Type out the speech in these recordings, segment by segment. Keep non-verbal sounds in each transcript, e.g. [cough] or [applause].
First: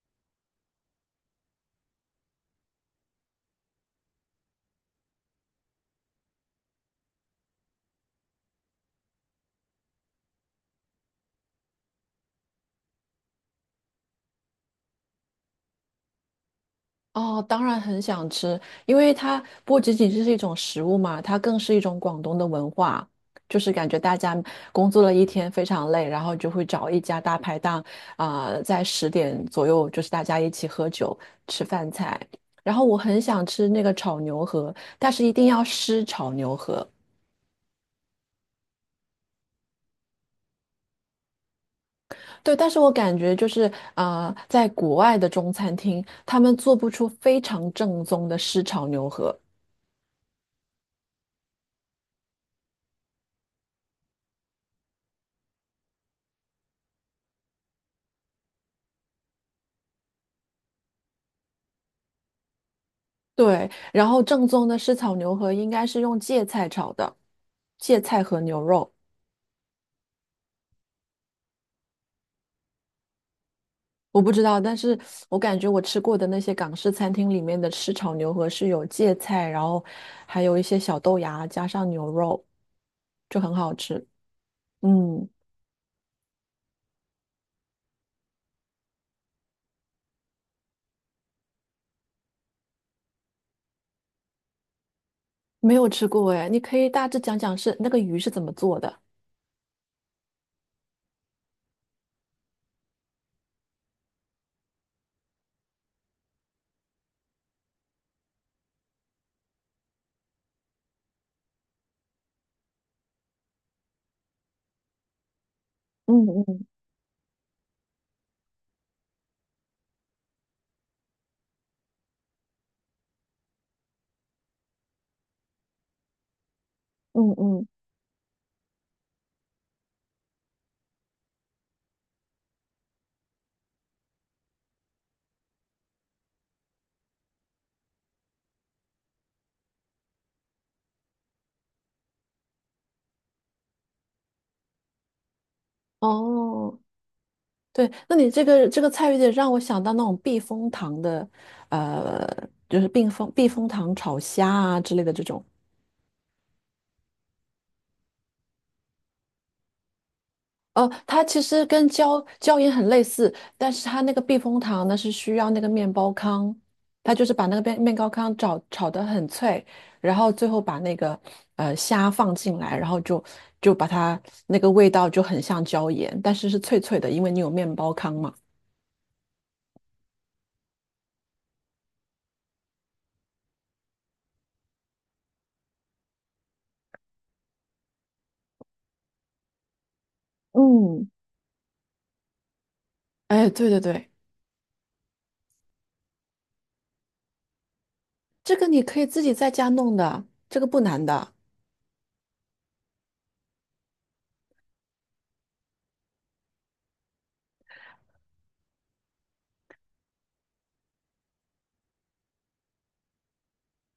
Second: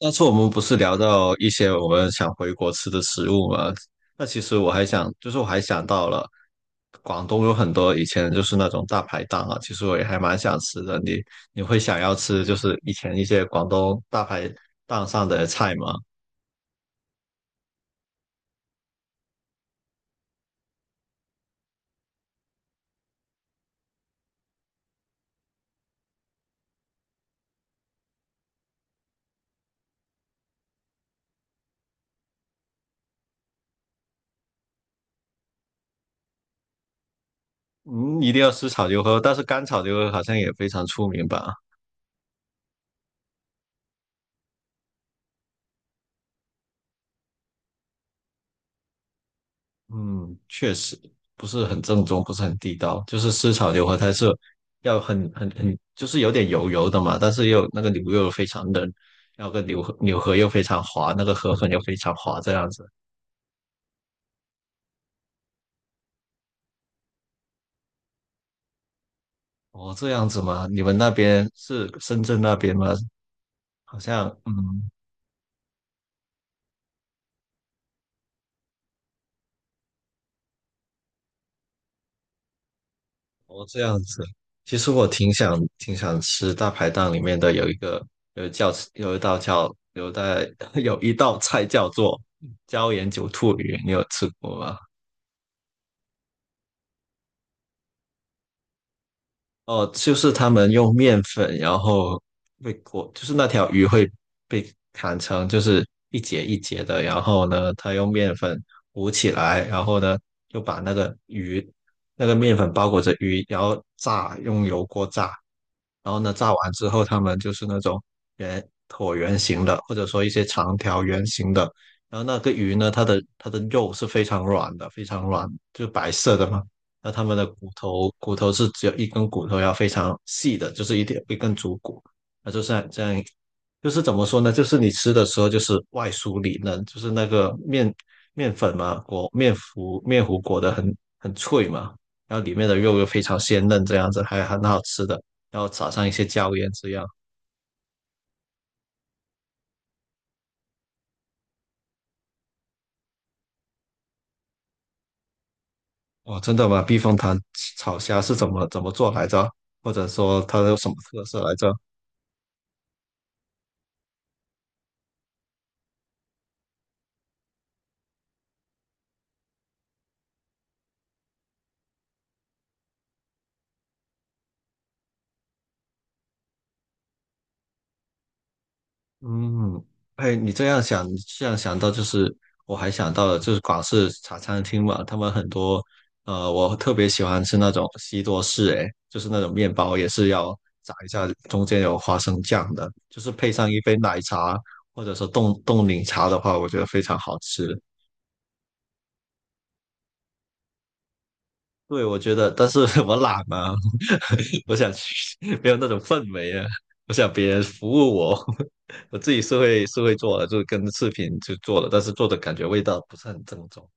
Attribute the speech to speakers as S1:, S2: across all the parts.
S1: 上次我们不是聊到一些我们想回国吃的食物吗？那其实我还想，就是我还想到了，广东有很多以前就是那种大排档啊，其实我也还蛮想吃的。你会想要吃就是以前一些广东大排档上的菜吗？
S2: 哦，当然很想吃，因为它不仅仅是一种食物嘛，它更是一种广东的文化。就是感觉大家工作了一天非常累，然后就会找一家大排档，在十点左右就是大家一起喝酒吃饭菜。然后我很想吃那个炒牛河，但是一定要湿炒牛河。
S1: 嗯，一定要吃炒牛河，但是干炒牛河好像也非常出名吧？
S2: 对，但是我感觉就是在国外的中餐厅，他们做不出非常正宗的湿炒牛河。
S1: 嗯，确实不是很正宗，不是很地道。就是湿炒牛河，它是要很，就是有点油油的嘛，但是又那个牛肉非常嫩，然后个牛河又非常滑，那个河粉又非常滑，这样子。
S2: 对，然后正宗的湿炒牛河应该是用芥菜炒的，芥菜和牛肉，
S1: 哦，这样子吗？你们那边是深圳那边吗？好
S2: 我
S1: 像，
S2: 不知道，但
S1: 嗯，
S2: 是我感觉我吃过的那些港式餐厅里面的湿炒牛河是有芥菜，然后还有一些小豆芽加上牛肉，就很
S1: 哦，
S2: 好
S1: 这样
S2: 吃。
S1: 子。其实我
S2: 嗯，
S1: 挺想吃大排档里面的有一个有一叫有一道叫有一道 [laughs] 有一道菜叫做椒盐九兔鱼，你有吃过吗？
S2: 没有吃过哎，你可以大致讲讲是那个鱼是怎么做的。
S1: 哦，就是他们用面粉，然后被裹，就是那条鱼会被砍成就是一节一节的，然后呢，他用面粉糊起来，然后呢，就把那个鱼，那个面粉包裹着鱼，然后炸，用油锅炸，然后
S2: 嗯
S1: 呢，炸完
S2: 嗯
S1: 之后，他们就是那种圆椭圆形的，或者说一些长条圆形的，然后那个鱼呢，它的肉是非常软的，非常软，就是白色的嘛。那它
S2: 嗯
S1: 们的
S2: 嗯。
S1: 骨头是只有一根骨头，要非常细的，就是一点一根足骨，那就是这样，就是怎么说呢？就是你吃的时候就是外酥里嫩，就是那个面粉嘛，裹面糊裹得很脆嘛，然后里面的肉又非常鲜嫩，这样子还很好吃的，然后撒上一些椒盐
S2: 哦。
S1: 这样。
S2: 对，那你这个这个菜有点让我想到那种避风塘的，呃，就是避风塘炒虾啊之类的这种。
S1: 哇，真的吗？避风塘炒虾是怎么做来着？或者说它有什
S2: 哦，
S1: 么
S2: 它
S1: 特色
S2: 其
S1: 来
S2: 实
S1: 着？
S2: 跟椒盐很类似，但是它那个避风塘呢是需要那个面包糠，它就是把那个面包糠炒得很脆，然后最后把那个虾放进来，然后就就把它那个味道就很像椒盐，但是是脆脆的，因为你有面包糠嘛。
S1: 嗯，哎，你这样想，这样想到就是，我还想到了，就是广式茶餐厅嘛，他们很多，我特别喜欢吃那种西多士，哎，就是那种面包也是要炸一
S2: 嗯，
S1: 下，中间有花生酱的，就是
S2: 哎，
S1: 配
S2: 对
S1: 上一
S2: 对
S1: 杯
S2: 对，
S1: 奶茶或者说冻柠茶的话，我觉得非常好吃。
S2: 这个你可以自己在家弄的，这个不难的。
S1: 对，我觉得，但是 [laughs] 我懒嘛，[laughs] 我想去，没有那种氛围啊，我想别人服务我，[laughs] 我自己是会做的，就跟视频就做了，但是做的感觉味道不是很正宗，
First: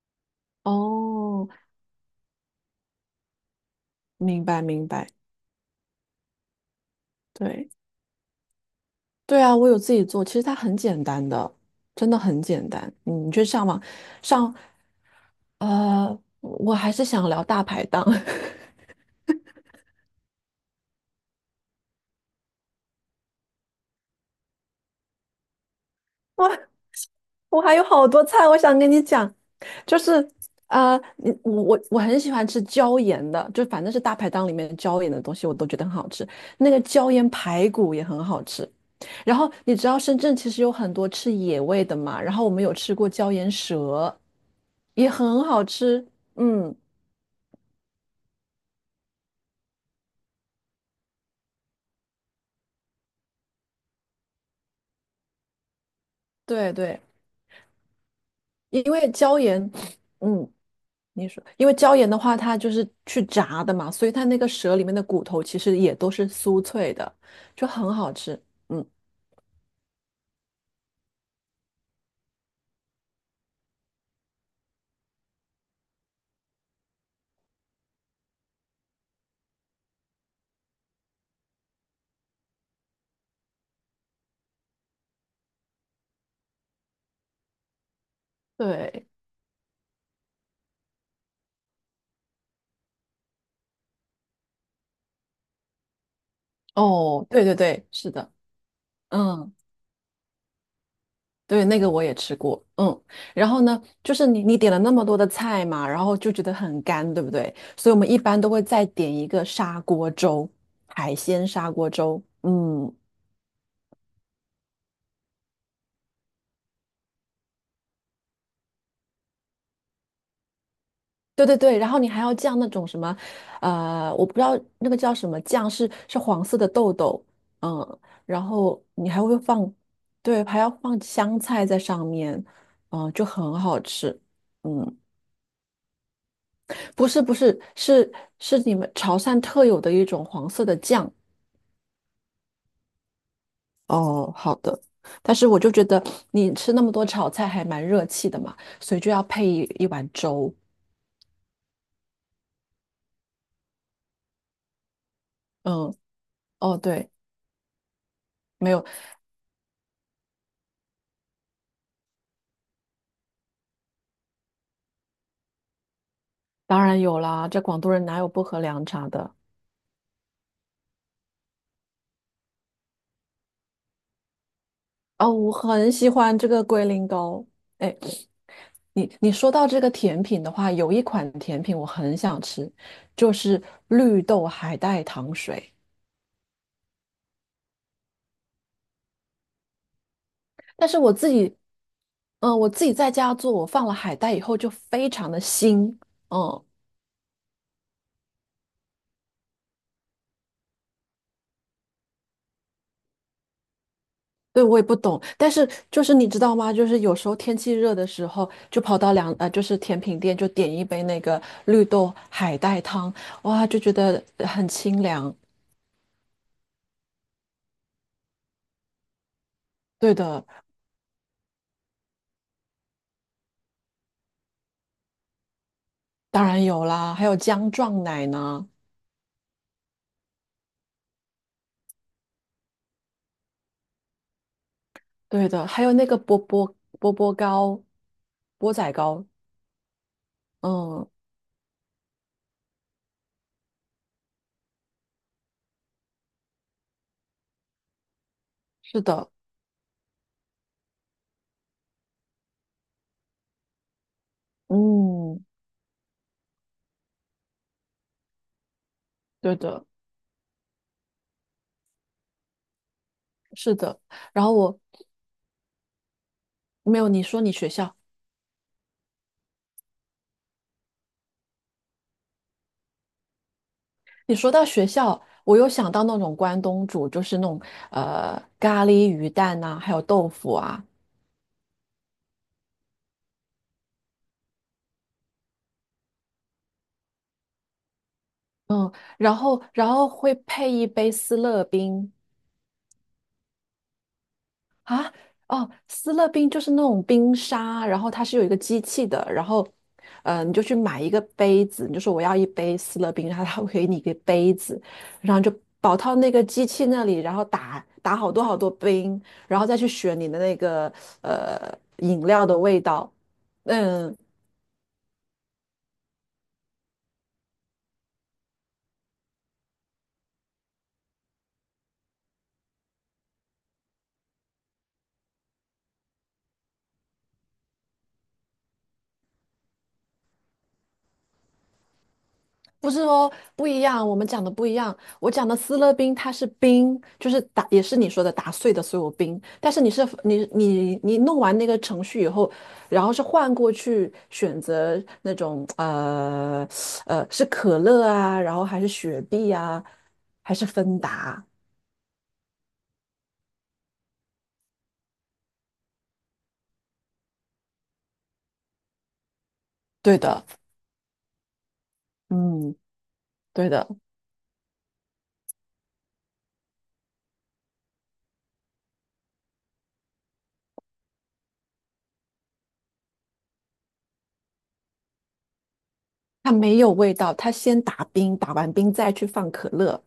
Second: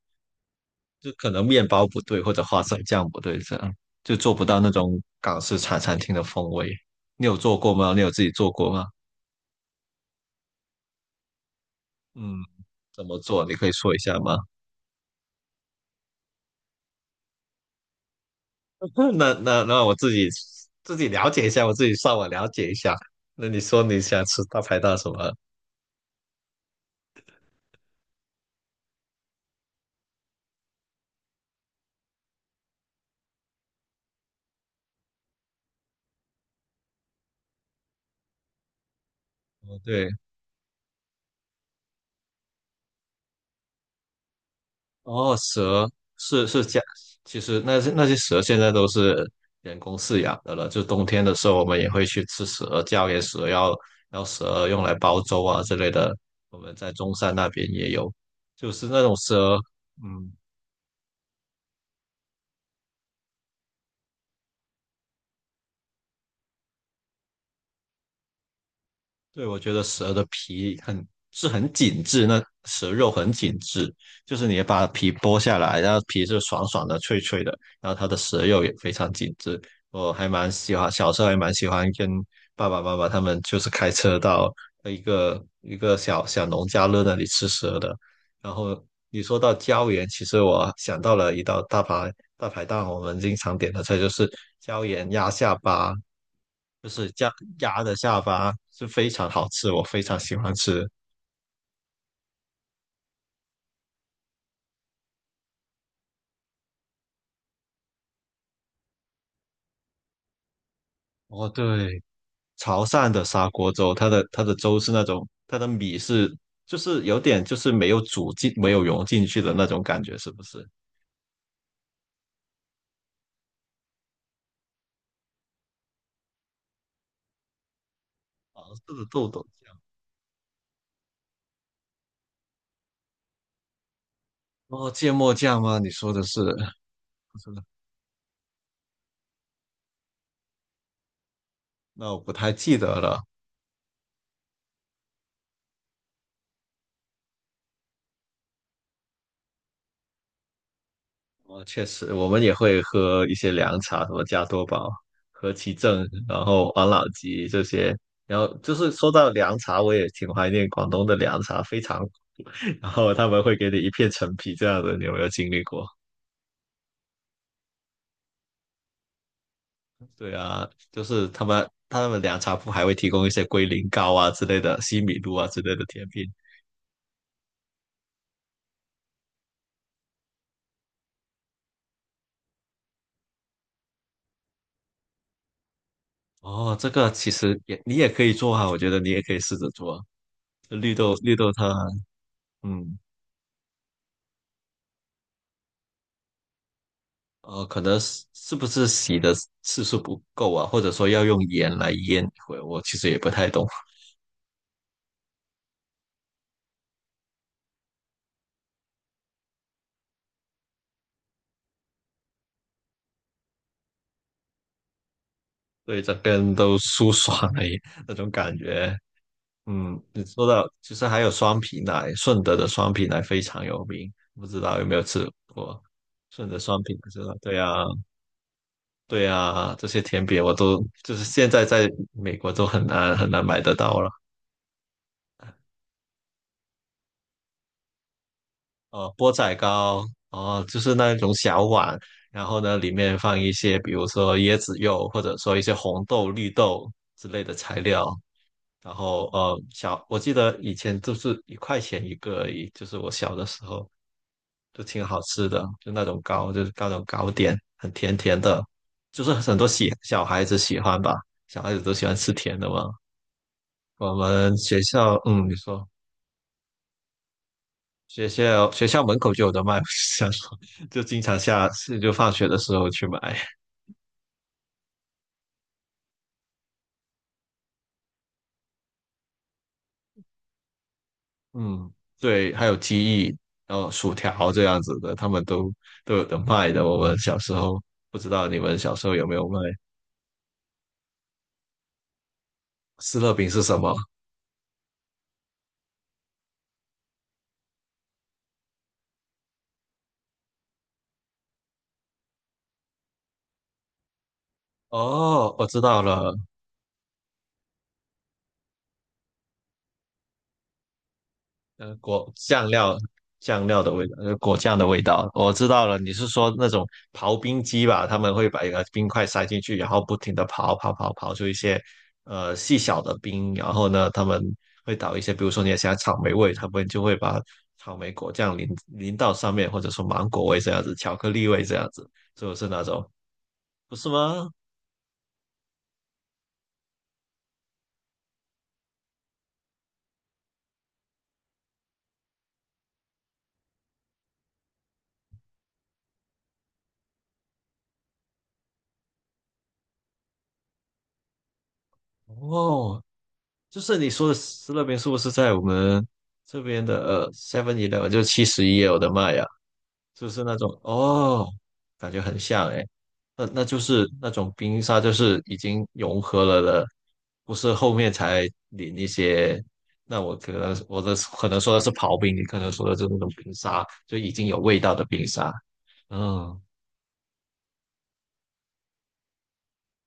S1: 就可能
S2: 哦，
S1: 面包不对或者花生酱不对，这样就做不
S2: 明
S1: 到
S2: 白
S1: 那
S2: 明
S1: 种
S2: 白。
S1: 港式茶餐厅的风味。你有做
S2: 对，
S1: 过吗？你有自己做过吗？
S2: 对啊，我有自己做，其实它很简单的，真的
S1: 嗯，
S2: 很简单。
S1: 怎么
S2: 嗯你去
S1: 做？你
S2: 上
S1: 可以
S2: 网
S1: 说一下吗？
S2: 上，我还是想聊大排档。
S1: [laughs] 那我自己了解一下，我自己上网了解一下。那你说你想吃大排档什么？
S2: [laughs] 我还有好多菜，我想跟你讲，就是你我很喜欢吃椒盐的，就反正是大排档里面椒盐的东西，我都觉得很好吃。那个椒盐排骨也很好吃。然后你
S1: 哦，
S2: 知道
S1: 对，
S2: 深圳其实有很多吃野味的嘛，然后我们有吃过椒盐蛇，也
S1: 哦，
S2: 很好
S1: 蛇
S2: 吃。
S1: 是
S2: 嗯，
S1: 家，其实那些蛇现在都是人工饲养的了。就冬天的时候，我们也会去吃蛇，叫给蛇要蛇用来煲粥啊之类的。我
S2: 对
S1: 们在
S2: 对，
S1: 中山那边也有，就
S2: 因
S1: 是那
S2: 为
S1: 种
S2: 椒
S1: 蛇，
S2: 盐，
S1: 嗯，
S2: 嗯。你说，因为椒盐的话，它就是去炸的嘛，所以它那个蛇里面的骨头其实也都是酥脆的，就很好吃。嗯，
S1: 对，我觉得蛇的皮很是很紧致，那蛇肉很紧致，就是你把皮剥下来，然后皮是爽爽的、脆脆的，然后它的蛇肉也非常紧致。我还蛮喜欢，小时候还蛮喜欢跟爸爸妈妈他们就是开车到一个一个小小农家乐那里吃蛇的。然后
S2: 对，
S1: 你说到椒盐，其实我想到了一道大排档，我们经常点的菜就是椒盐鸭下巴，就是
S2: 哦，
S1: 鸭
S2: 对对
S1: 鸭
S2: 对，
S1: 的
S2: 是
S1: 下
S2: 的，
S1: 巴是非常好
S2: 嗯，
S1: 吃，我非常喜欢吃。
S2: 对，那个我也吃过。嗯，然后呢，就是你你点了那么多的菜嘛，然后就觉得很干，对不对？所以我们一般都会再点一个砂锅粥，海鲜
S1: 哦，
S2: 砂锅
S1: 对，
S2: 粥。
S1: 潮
S2: 嗯，
S1: 汕的砂锅粥，它的粥是那种，它的米是就是有点就是没有煮进，没有融进去的那种感觉，是不是？
S2: 对对对，然后你还要酱那种什么，我不知道那个叫什么酱，是是黄色的豆豆，嗯，然
S1: 黄色
S2: 后
S1: 的
S2: 你还
S1: 豆
S2: 会
S1: 豆
S2: 放，
S1: 酱，
S2: 对，还要放香菜在上面，嗯，就很好吃，
S1: 哦，
S2: 嗯，
S1: 芥末酱吗？你说的是，[laughs]
S2: 不是不
S1: 不是，
S2: 是是是你们潮汕特有的一种黄色的酱，
S1: 那我不太记得了。
S2: 哦，好的，但是我就觉得你吃那么多炒菜还蛮热气的嘛，所以就要配一碗粥，
S1: 哦，确实，我们也会喝一些凉茶，什么加多宝、和其
S2: 嗯，
S1: 正，然后
S2: 哦
S1: 王老
S2: 对，
S1: 吉这些。然后
S2: 没
S1: 就
S2: 有，
S1: 是说到凉茶，我也挺怀念广东的凉茶，非常。[laughs] 然后他们会给你一片陈皮这样的，你有没有经历过？
S2: 当然有啦，这广东人哪有不喝凉茶的？
S1: 对啊，就是他们凉茶铺还会提供一些龟苓膏啊之类的、西米
S2: 哦，
S1: 露啊
S2: 我
S1: 之类的
S2: 很
S1: 甜
S2: 喜
S1: 品。
S2: 欢这个龟苓膏。哎，你你说到这个甜品的话，有一款甜品我很想吃，就是绿豆海带糖水。
S1: 哦，这个其实也你也可以做啊，我觉得你也可以试着做
S2: 但
S1: 绿
S2: 是我
S1: 豆
S2: 自
S1: 绿豆
S2: 己，
S1: 汤啊
S2: 我自己
S1: 嗯。
S2: 在家做，我放了海带以后就非常的腥。嗯，
S1: 可能是不是洗的次数不够啊，或者说要用盐来腌一会儿我其实也不太懂，
S2: 对，我也不懂。但是就是你知道吗？就是有时候天气热的时候，就跑到就是甜品店就点一杯那个绿豆海带汤，哇，就觉得很清凉。
S1: 对，整个人都舒爽了耶那种感觉。嗯，
S2: 对
S1: 你
S2: 的。
S1: 说到，其实还有双皮奶，顺德的双皮奶非常有名，不知道有没有吃过？
S2: 当
S1: 顺德
S2: 然
S1: 双
S2: 有
S1: 皮奶
S2: 啦，
S1: 知
S2: 还
S1: 道？
S2: 有
S1: 对
S2: 姜
S1: 啊，
S2: 撞奶呢，
S1: 对啊，这些甜品我都就是现在在美国都很难很难买得到了。
S2: 对的，还有那个波波波波糕、钵仔糕，
S1: 钵仔糕，哦，就是
S2: 嗯，
S1: 那种小碗，然后呢，里面放一些，比如说椰子肉，或者说一些红豆、绿豆之类的材料。然
S2: 是的，
S1: 后，小，我记得以前就是1块钱一个而已，就是我小的时候就挺好
S2: 嗯，
S1: 吃的，就那种糕，就是那种糕点，很甜甜的，就是
S2: 对
S1: 很多
S2: 的，
S1: 小孩子喜欢吧，小孩子都喜欢吃甜的嘛。
S2: 是的。
S1: 我
S2: 然后
S1: 们
S2: 我
S1: 学校，嗯，你说。
S2: 没有你说你学校，
S1: 学校门口就有的卖，[laughs] 我想说就经常下次就放学的时候去买。
S2: 你说到学校，我又想到那种关东煮，就是那种咖喱鱼蛋呐、还有豆腐啊，
S1: 嗯，对，还有鸡翼，然后薯条这样子的，他们都有的卖的。我们小时候不知道你们
S2: 嗯，
S1: 小时候有没
S2: 然
S1: 有卖？
S2: 后然后会配一杯思乐冰，
S1: 斯乐饼是什么？
S2: 啊，哦，斯乐冰就是那种冰沙，然后它是有一个机器的，然后，你就去买一个杯子，你就说我要一杯斯乐冰，然后它会给你一个杯子，然后就
S1: 哦，我知
S2: 跑
S1: 道
S2: 到那
S1: 了，
S2: 个机器那里，然后打好多好多冰，然后再去选你的那个饮
S1: 果
S2: 料的
S1: 酱
S2: 味
S1: 料
S2: 道，
S1: 酱料的味道，
S2: 嗯，
S1: 果酱的味道，我知道了。你是说那种刨冰机吧？他们会把一个冰块塞进去，然后不停的刨出一些细小的冰，然后呢，他们会倒一些，比如说你想要草莓味，他们就会把草莓果酱淋到上面，或者说芒果味这样子，巧克力味这样子，是不是那
S2: 不是
S1: 种？
S2: 哦，不一
S1: 不
S2: 样，
S1: 是
S2: 我们讲
S1: 吗？
S2: 的不一样。我讲的斯乐冰，它是冰，就是打，也是你说的打碎的所有冰。但是你是你弄完那个程序以后，然后是换过去选择那种是可乐啊，然后还是雪碧啊，还是芬达？
S1: 哦，就是你说的斯乐冰是不是在我们这边的Seven Eleven 就71也有的妈呀？
S2: 对
S1: 就是
S2: 的，
S1: 那种哦，感觉很像
S2: 嗯，
S1: 哎，那
S2: 对
S1: 就
S2: 的。
S1: 是那种冰沙，就是已经融合了的，不是后面才淋一些。那我可能我的可能说的是刨冰，你可能说的是那种冰沙，就已经有味道的冰沙。
S2: 它
S1: 嗯，
S2: 没有味道，它先打冰，打完冰再去放可乐。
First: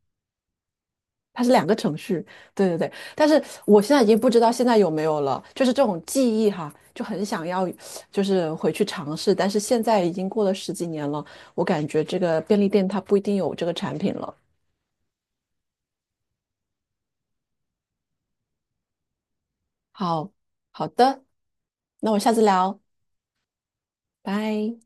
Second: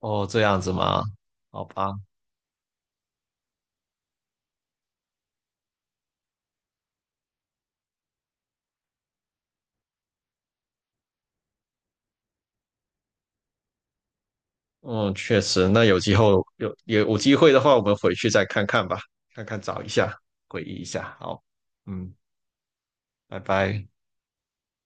S1: 哦，这样子吗？
S2: 它是
S1: 好
S2: 两个
S1: 吧，
S2: 程序，对对对。但是我现在已经不知道现在有没有了，就是这种记忆哈，就很想要，就是回去尝试。但是现在已经过了十几年了，我感觉这个便利店它不一定有这个产品了。
S1: 嗯，确实，那有机会有机会的话，我们回去再看看吧，看看找一下，
S2: 好，
S1: 回忆一
S2: 好
S1: 下。
S2: 的，
S1: 好，嗯，
S2: 那我下次聊，
S1: 拜拜。
S2: 拜。